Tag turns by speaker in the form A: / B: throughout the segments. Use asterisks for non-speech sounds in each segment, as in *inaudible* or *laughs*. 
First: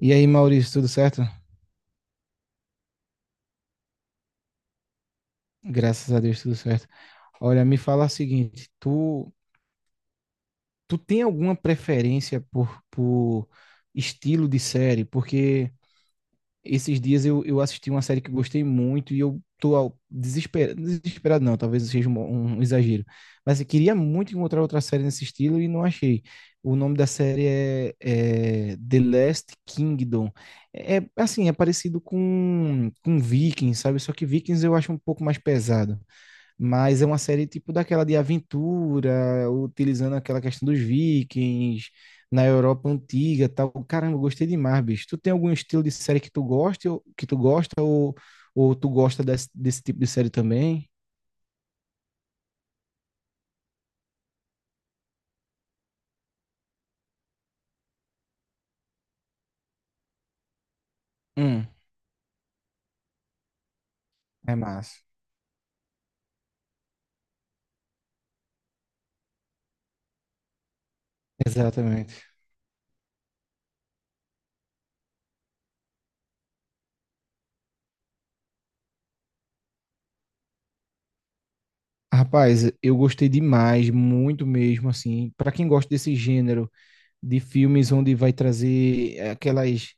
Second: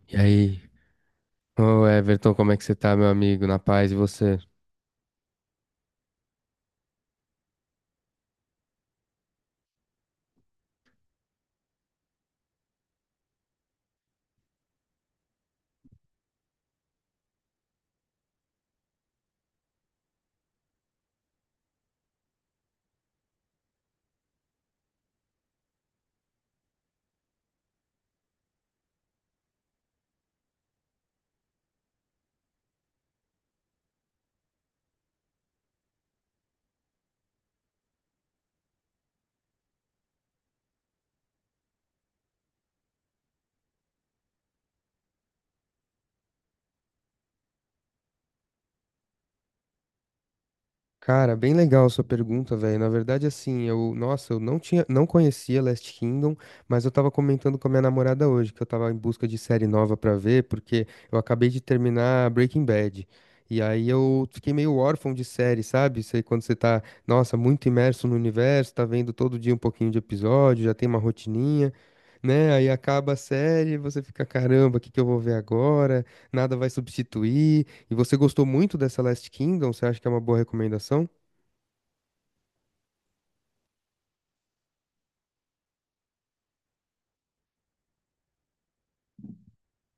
A: E
B: E
A: aí,
B: aí,
A: Maurício, tudo certo?
B: ô Everton, como é que você tá, meu amigo? Na paz e você?
A: Graças a Deus, tudo certo. Olha, me fala o seguinte, tu tem alguma preferência por estilo de série? Porque esses dias eu assisti uma série que eu gostei muito e eu tô desesperado, desesperado não, talvez seja um exagero, mas eu queria muito encontrar outra série nesse estilo e não achei. O nome da série é The Last Kingdom. Assim, é parecido com Vikings, sabe? Só que Vikings eu acho um pouco mais pesado. Mas é uma série tipo daquela de aventura, utilizando aquela questão dos vikings, na Europa antiga, tal. Caramba, eu gostei demais, bicho. Tu tem algum estilo de série que tu gosta, que tu gosta ou tu gosta desse tipo de série também?
B: Cara, bem legal a sua pergunta, velho. Na verdade, assim, eu, nossa, eu não tinha, não conhecia Last Kingdom, mas eu tava comentando com a minha namorada hoje que eu tava em busca de série nova pra ver, porque eu acabei de
A: Hum.
B: terminar Breaking Bad. E aí eu fiquei
A: É
B: meio
A: massa.
B: órfão de série, sabe? Sei quando você tá, nossa, muito imerso no universo, tá vendo todo dia um pouquinho de episódio, já tem uma rotininha,
A: Exatamente.
B: né? Aí acaba a série, você fica, caramba, o que que eu vou ver agora? Nada vai substituir. E você gostou muito dessa Last Kingdom? Você acha que é uma boa recomendação?
A: Rapaz, eu gostei demais, muito mesmo, assim. Pra quem gosta desse gênero de filmes onde vai trazer aquelas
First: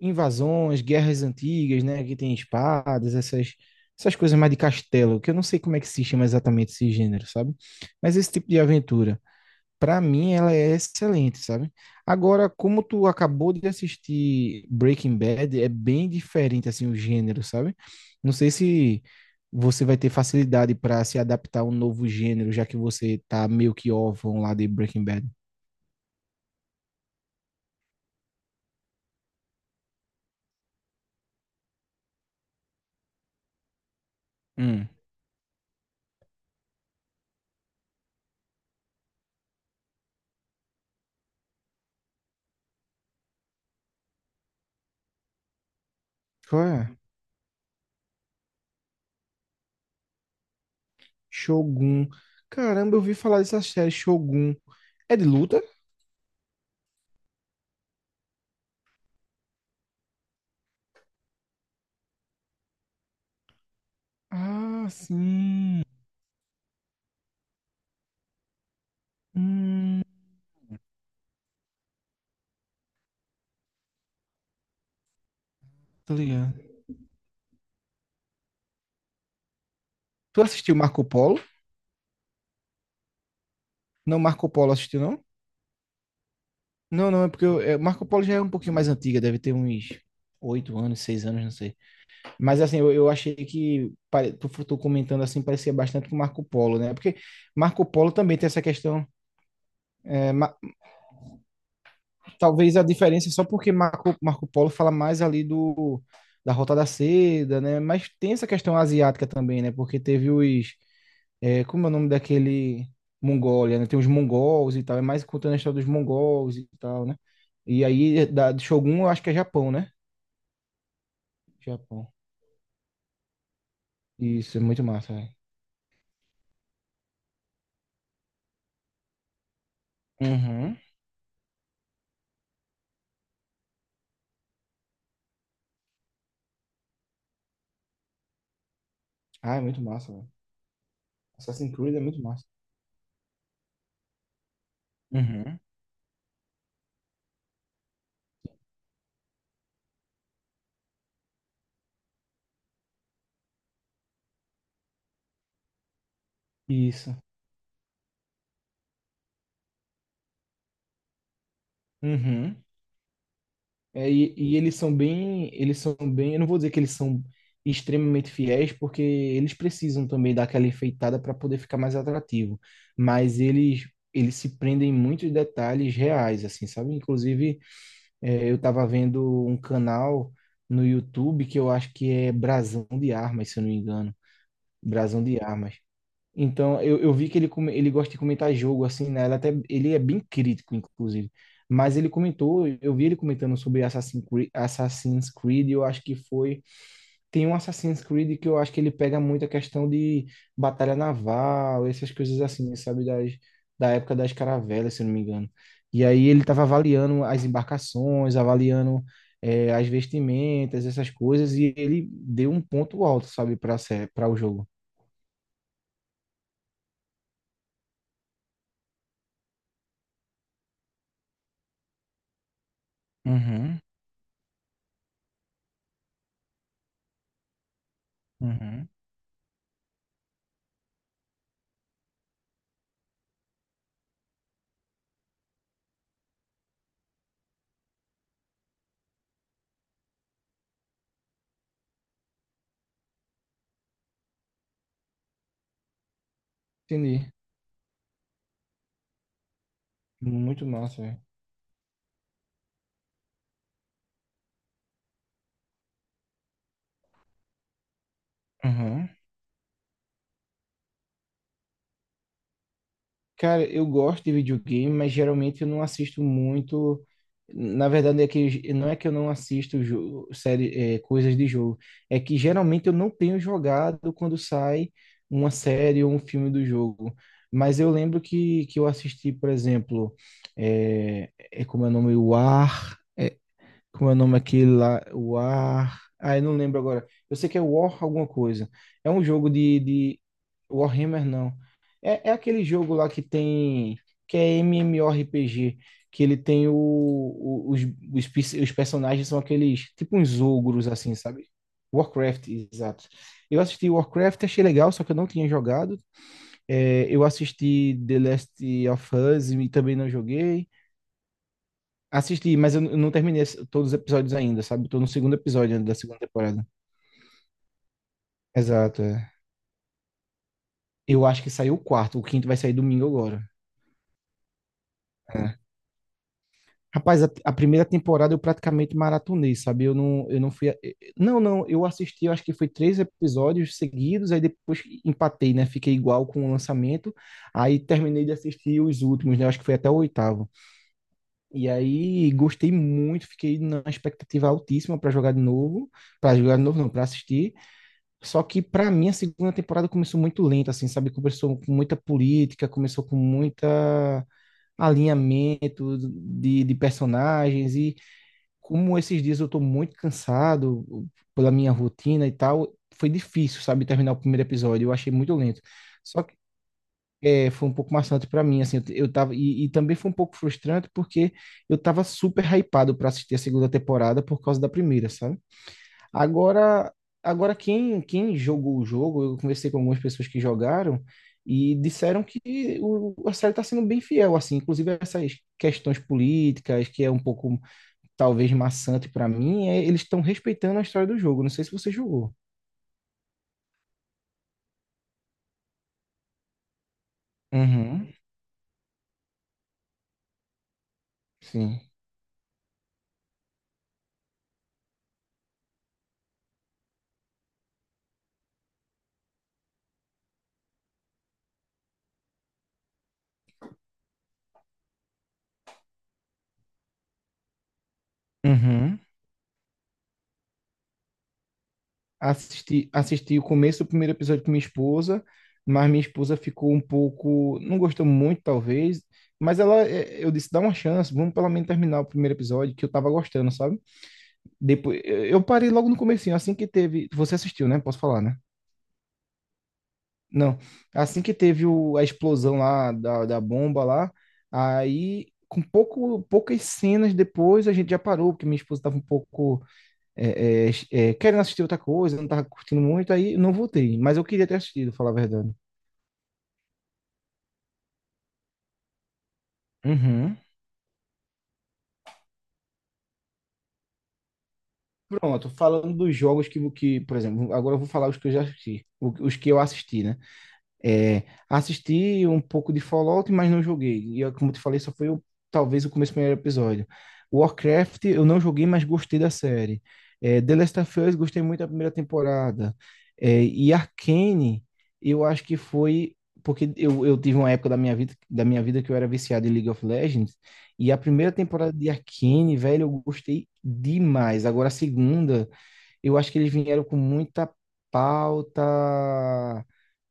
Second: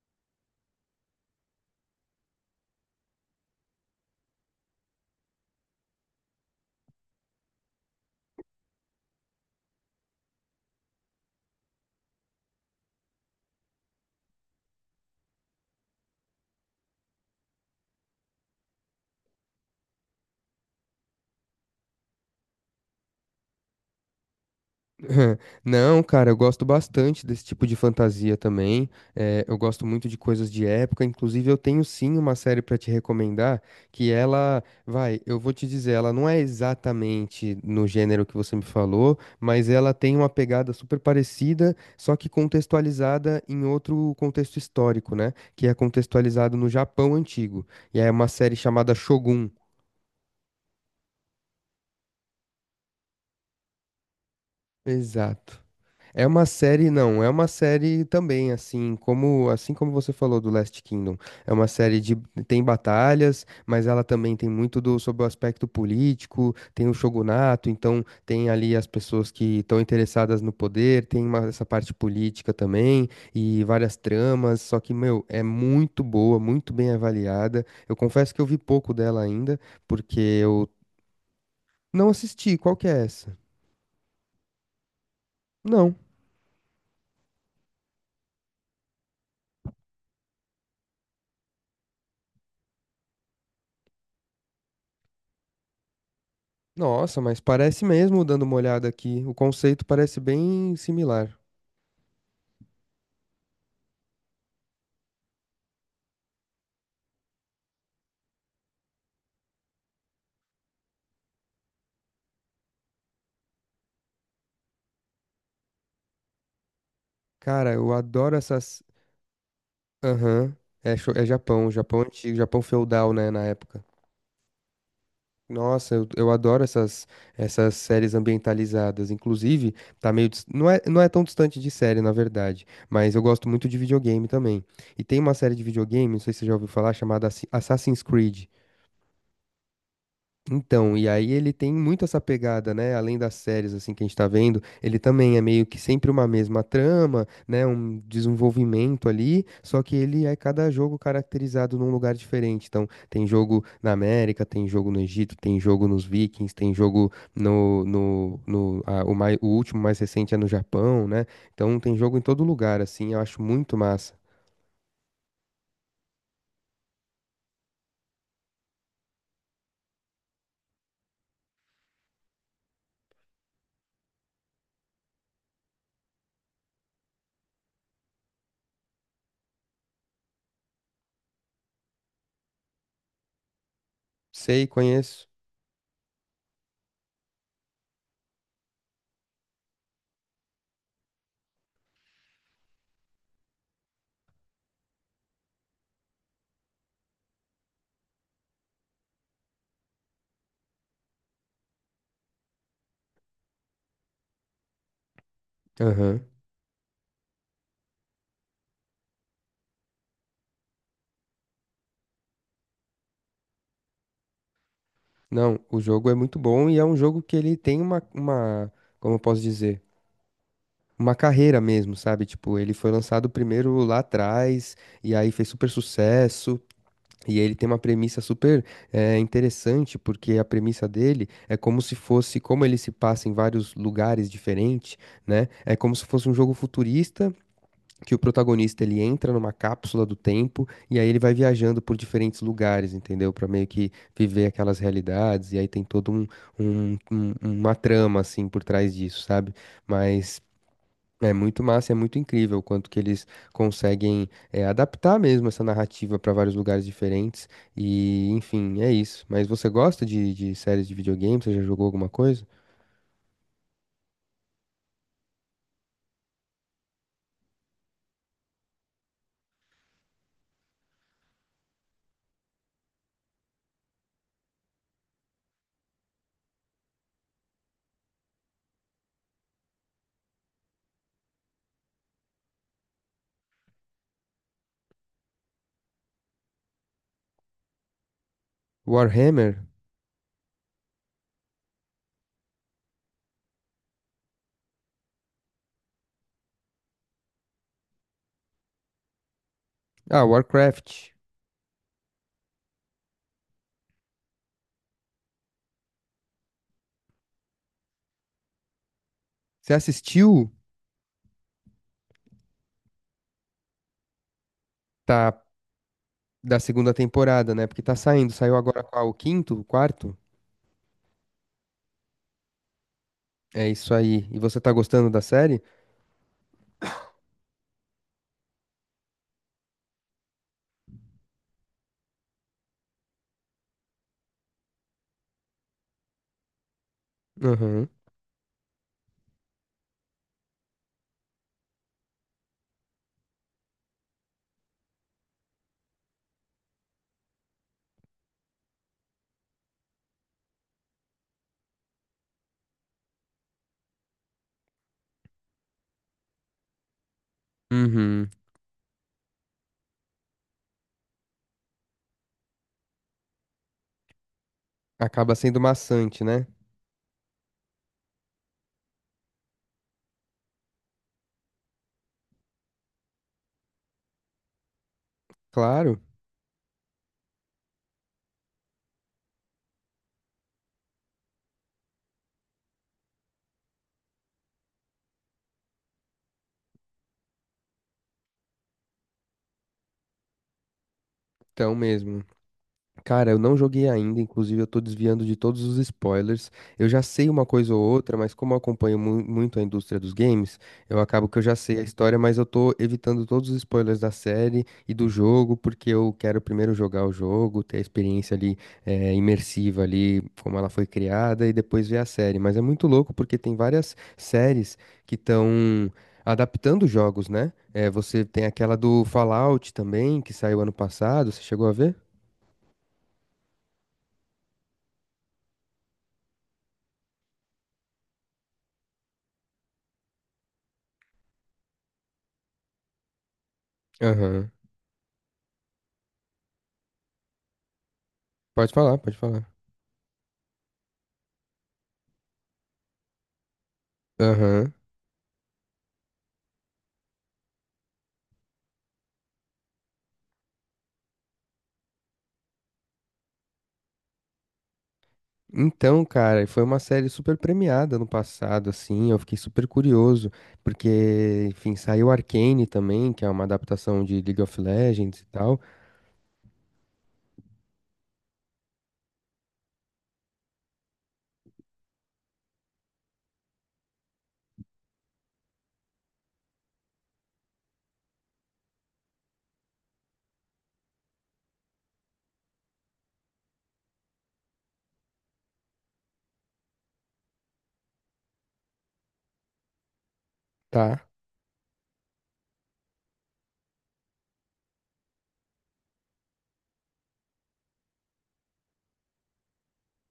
A: invasões, guerras antigas, né? Que tem espadas, essas coisas mais de castelo, que eu não sei como é que se chama exatamente esse gênero, sabe? Mas esse tipo de aventura, pra mim, ela é excelente, sabe? Agora, como tu acabou de assistir Breaking Bad, é bem diferente, assim, o gênero, sabe? Não sei se você vai ter facilidade para se adaptar a um novo gênero, já que você tá meio que órfão lá de Breaking Bad.
B: *laughs* Não, cara, eu gosto bastante desse tipo de fantasia também. Eu gosto muito de coisas de época. Inclusive, eu tenho sim uma série pra te recomendar que ela,
A: Hum.
B: vai, eu vou te dizer, ela não é exatamente no gênero que você me falou, mas ela tem uma pegada super parecida, só que contextualizada em outro contexto histórico, né? Que é contextualizado
A: Qual
B: no
A: é?
B: Japão antigo. E é uma série chamada Shogun.
A: Shogun. Caramba, eu ouvi falar dessa série Shogun. É de luta.
B: Exato. É uma série, não, é uma série também, assim como você falou do Last Kingdom. É uma série de tem batalhas, mas ela também tem muito
A: Ah,
B: do sobre o aspecto
A: sim.
B: político, tem o shogunato, então tem ali as pessoas que estão
A: Hum,
B: interessadas no poder, tem uma- essa parte política também e várias tramas, só que, meu, é muito
A: Tô
B: boa,
A: ligado.
B: muito bem avaliada. Eu confesso que eu vi pouco dela ainda, porque
A: Tu
B: eu
A: assistiu Marco Polo?
B: não assisti. Qual que é essa?
A: Não, Marco Polo assistiu, não?
B: Não.
A: Não, não, é porque eu, Marco Polo já é um pouquinho mais antiga, deve ter uns oito anos, seis anos, não sei. Mas assim, eu achei que, tu comentando assim, parecia bastante com Marco Polo, né? Porque
B: Nossa, mas parece
A: Marco Polo
B: mesmo,
A: também
B: dando
A: tem
B: uma
A: essa
B: olhada
A: questão.
B: aqui. O conceito parece bem similar.
A: Talvez a diferença é só porque Marco Polo fala mais ali do, da Rota da Seda, né? Mas tem essa questão asiática também, né? Porque teve os. Como é o nome daquele. Mongólia, né? Tem os mongols e tal, é mais contando a história dos mongols e tal, né?
B: Cara,
A: E
B: eu
A: aí,
B: adoro
A: da, de
B: essas.
A: Shogun, eu acho que é Japão, né?
B: Aham. É, cho- é Japão, Japão
A: Japão.
B: antigo, Japão feudal, né, na época.
A: Isso, é muito massa, velho.
B: Nossa, eu adoro essas, essas séries ambientalizadas. Inclusive, tá meio. Dis- Não
A: Uhum.
B: é, não é tão distante de série, na verdade. Mas eu gosto muito de videogame também. E tem uma série de videogame, não sei se você já ouviu falar, chamada Assi- Assassin's Creed.
A: Ah, é muito massa, velho.
B: Então, e aí ele tem
A: Assassin's Creed é
B: muito essa
A: muito massa.
B: pegada, né? Além das séries assim que a gente tá vendo, ele também é
A: Uhum.
B: meio que sempre uma mesma trama, né? Um desenvolvimento ali, só que ele é cada jogo caracterizado num lugar diferente. Então, tem jogo na América, tem jogo no Egito, tem jogo nos Vikings, tem jogo
A: Isso.
B: no ah, o, mai, o último mais recente é no Japão, né? Então, tem jogo em todo
A: Uhum.
B: lugar, assim. Eu acho muito
A: É,
B: massa.
A: e, e eles são bem, eu não vou dizer que eles são extremamente fiéis, porque eles precisam também dar aquela enfeitada para poder ficar mais atrativo, mas eles se prendem em muitos detalhes reais, assim, sabe? Inclusive, eu estava vendo um canal no YouTube que eu acho que é Brasão de Armas, se eu não me engano,
B: Sei,
A: Brasão
B: conheço.
A: de Armas. Então, eu vi que ele gosta de comentar jogo, assim, né? Ele, até, ele é bem crítico, inclusive. Mas ele comentou, eu vi ele comentando sobre Assassin's Creed, Assassin's Creed, eu acho que foi. Tem um Assassin's Creed que eu acho que ele pega muito a questão de batalha naval, essas coisas assim, sabe? Das, da época das caravelas, se eu não me engano. E
B: Aham.
A: aí ele estava avaliando as embarcações, avaliando as vestimentas, essas coisas, e ele deu um ponto alto, sabe, para o jogo.
B: Não, o jogo é muito bom e é um jogo que ele tem como eu posso dizer, uma carreira mesmo, sabe? Tipo, ele foi lançado primeiro
A: Uhum,
B: lá atrás e aí fez super sucesso. E ele tem uma premissa super
A: uhum.
B: interessante, porque a premissa dele é como se fosse, como ele se passa em vários lugares diferentes, né? É como se fosse um jogo futurista que o protagonista ele entra numa cápsula do tempo e aí ele vai viajando por diferentes lugares, entendeu? Pra meio que viver aquelas realidades e aí tem todo um,
A: Entendi.
B: uma trama assim por trás disso, sabe? Mas
A: Muito massa, velho.
B: é muito massa, é muito incrível o quanto que eles conseguem adaptar mesmo essa narrativa pra vários lugares diferentes e enfim, é
A: Aham.
B: isso. Mas você gosta de séries de videogame? Você já jogou alguma coisa?
A: Cara, eu gosto de videogame, mas geralmente eu não assisto muito. Na verdade, é que não é que eu não assisto série, coisas de jogo. É que geralmente eu não tenho jogado quando sai uma série ou um filme do jogo. Mas eu lembro que eu assisti, por exemplo, é como é o nome? War. Como é o nome aquele lá? O War. Ah, eu não lembro agora. Eu sei que é War alguma coisa. É um jogo
B: Warhammer?
A: de... Warhammer, não. É aquele jogo lá que tem. Que é MMORPG. Que ele tem os personagens são aqueles. Tipo
B: Ah,
A: uns ogros,
B: Warcraft.
A: assim, sabe? Warcraft, exato. Eu assisti Warcraft, achei legal, só que eu não tinha jogado. É, eu assisti The Last of Us e
B: Você
A: também não
B: assistiu?
A: joguei. Assisti, mas eu não terminei todos os episódios ainda, sabe? Tô no segundo
B: Tá.
A: episódio ainda da segunda
B: Da
A: temporada.
B: segunda temporada, né? Porque tá saindo. Saiu agora
A: Exato,
B: qual? O
A: é.
B: quinto? O quarto?
A: Eu acho que saiu o quarto, o quinto vai sair domingo agora.
B: É isso aí. E você tá gostando da
A: É.
B: série?
A: Rapaz, a primeira temporada eu praticamente maratonei, sabe? Eu não fui. Não, não, eu assisti, eu acho que foi três episódios seguidos, aí depois empatei, né? Fiquei igual com o lançamento. Aí
B: Uhum.
A: terminei de assistir os últimos, né? Eu acho que foi até o oitavo. E aí gostei muito, fiquei na expectativa altíssima pra jogar de novo. Pra jogar de novo, não, pra assistir. Só que para mim a segunda temporada começou muito lenta, assim, sabe? Começou com muita política, começou com muita alinhamento de personagens e
B: Uhum.
A: como esses dias eu tô muito cansado pela minha rotina e tal, foi difícil, sabe, terminar o primeiro episódio. Eu achei muito
B: Acaba sendo
A: lento. Só
B: maçante,
A: que
B: né?
A: foi um pouco maçante para mim, assim, eu tava e também foi um pouco frustrante porque eu tava super hypado para assistir a segunda temporada por causa da primeira, sabe?
B: Claro,
A: Agora, agora quem jogou o jogo, eu conversei com algumas pessoas que jogaram e disseram que o, a série está sendo bem fiel, assim, inclusive essas questões políticas, que é um pouco talvez maçante para mim, eles estão respeitando a história do jogo. Não sei se
B: então
A: você
B: mesmo.
A: jogou.
B: Cara, eu não joguei ainda, inclusive eu tô desviando de todos os spoilers. Eu já sei uma coisa ou
A: Uhum,
B: outra, mas como eu acompanho mu- muito a indústria dos games, eu acabo que eu já sei
A: sim.
B: a história, mas eu tô evitando todos os spoilers da série e do jogo, porque eu quero primeiro jogar o jogo, ter a experiência ali imersiva ali, como ela foi criada, e depois ver a série. Mas é muito louco porque tem várias séries que estão adaptando jogos, né? Eh, você tem aquela
A: Uhum.
B: do Fallout também, que saiu ano passado, você chegou a ver?
A: Assisti o começo do primeiro episódio com minha esposa, mas minha esposa ficou um pouco, não gostou muito, talvez, mas eu disse, dá uma chance, vamos pelo menos terminar o primeiro episódio, que eu tava gostando, sabe?
B: Aham.
A: Depois, eu parei logo no comecinho, assim que teve, você assistiu, né? Posso falar, né?
B: Pode falar, pode falar.
A: Não, assim que teve o, a explosão lá, da bomba lá,
B: Aham.
A: aí, com pouco, poucas cenas depois, a gente já parou, porque minha esposa tava um pouco é, é, querendo assistir outra coisa, não tava curtindo muito, aí não voltei. Mas eu queria ter assistido, falar a verdade.
B: Então, cara, foi uma série super premiada no passado, assim, eu fiquei super curioso,
A: Uhum.
B: porque, enfim, saiu Arcane também, que é uma adaptação de League of Legends e
A: Pronto,
B: tal.
A: falando dos jogos por exemplo, agora eu vou falar os que eu já assisti, os que eu assisti, né? É, assisti um pouco de Fallout, mas não joguei. E eu, como te falei, só foi o, talvez o começo do primeiro episódio. Warcraft eu não joguei, mas gostei da série. É, The Last of Us gostei muito da primeira temporada. É, e Arcane eu acho que foi porque eu tive uma época da minha vida que eu era viciado em League of Legends e a
B: Tá.
A: primeira temporada de Arcane, velho, eu gostei demais. Agora a segunda, eu acho que eles vieram com muita pauta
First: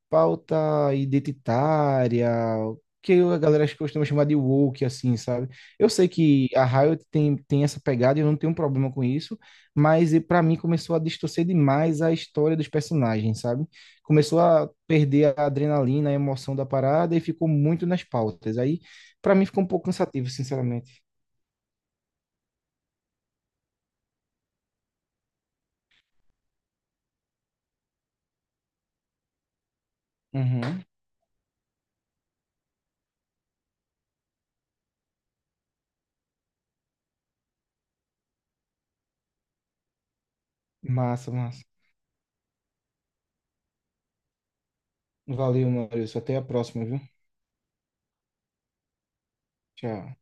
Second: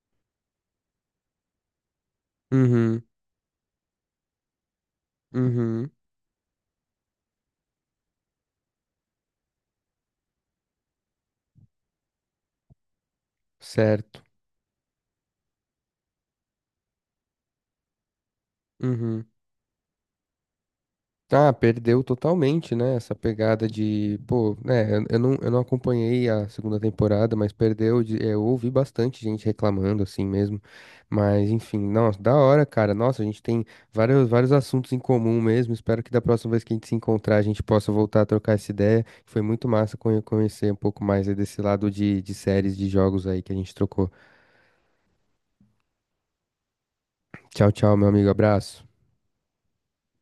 A: pauta identitária,
B: Uhum,
A: que a galera costuma chamar de woke, assim, sabe? Eu
B: uhum,
A: sei que a Riot tem essa pegada e eu não tenho um problema com isso, mas e pra mim começou a distorcer demais a história dos personagens, sabe?
B: certo.
A: Começou a perder a adrenalina, a emoção da parada e ficou muito nas pautas. Aí,
B: Uhum.
A: pra mim, ficou um pouco cansativo, sinceramente.
B: Ah, perdeu totalmente, né? Essa pegada de, pô, né? Eu não acompanhei a segunda temporada, mas perdeu. De- é, eu ouvi bastante gente reclamando, assim mesmo.
A: Uhum.
B: Mas, enfim, nossa, da hora, cara. Nossa, a gente tem vários, vários assuntos em comum mesmo. Espero que da próxima vez que a gente se encontrar, a gente possa voltar a trocar essa ideia. Foi muito massa conhe- conhecer um pouco mais
A: Massa,
B: aí desse
A: massa.
B: lado de séries, de jogos aí que a gente trocou.
A: Valeu, Maurício. Até a próxima, viu?
B: Tchau, tchau, meu amigo. Abraço.
A: Tchau.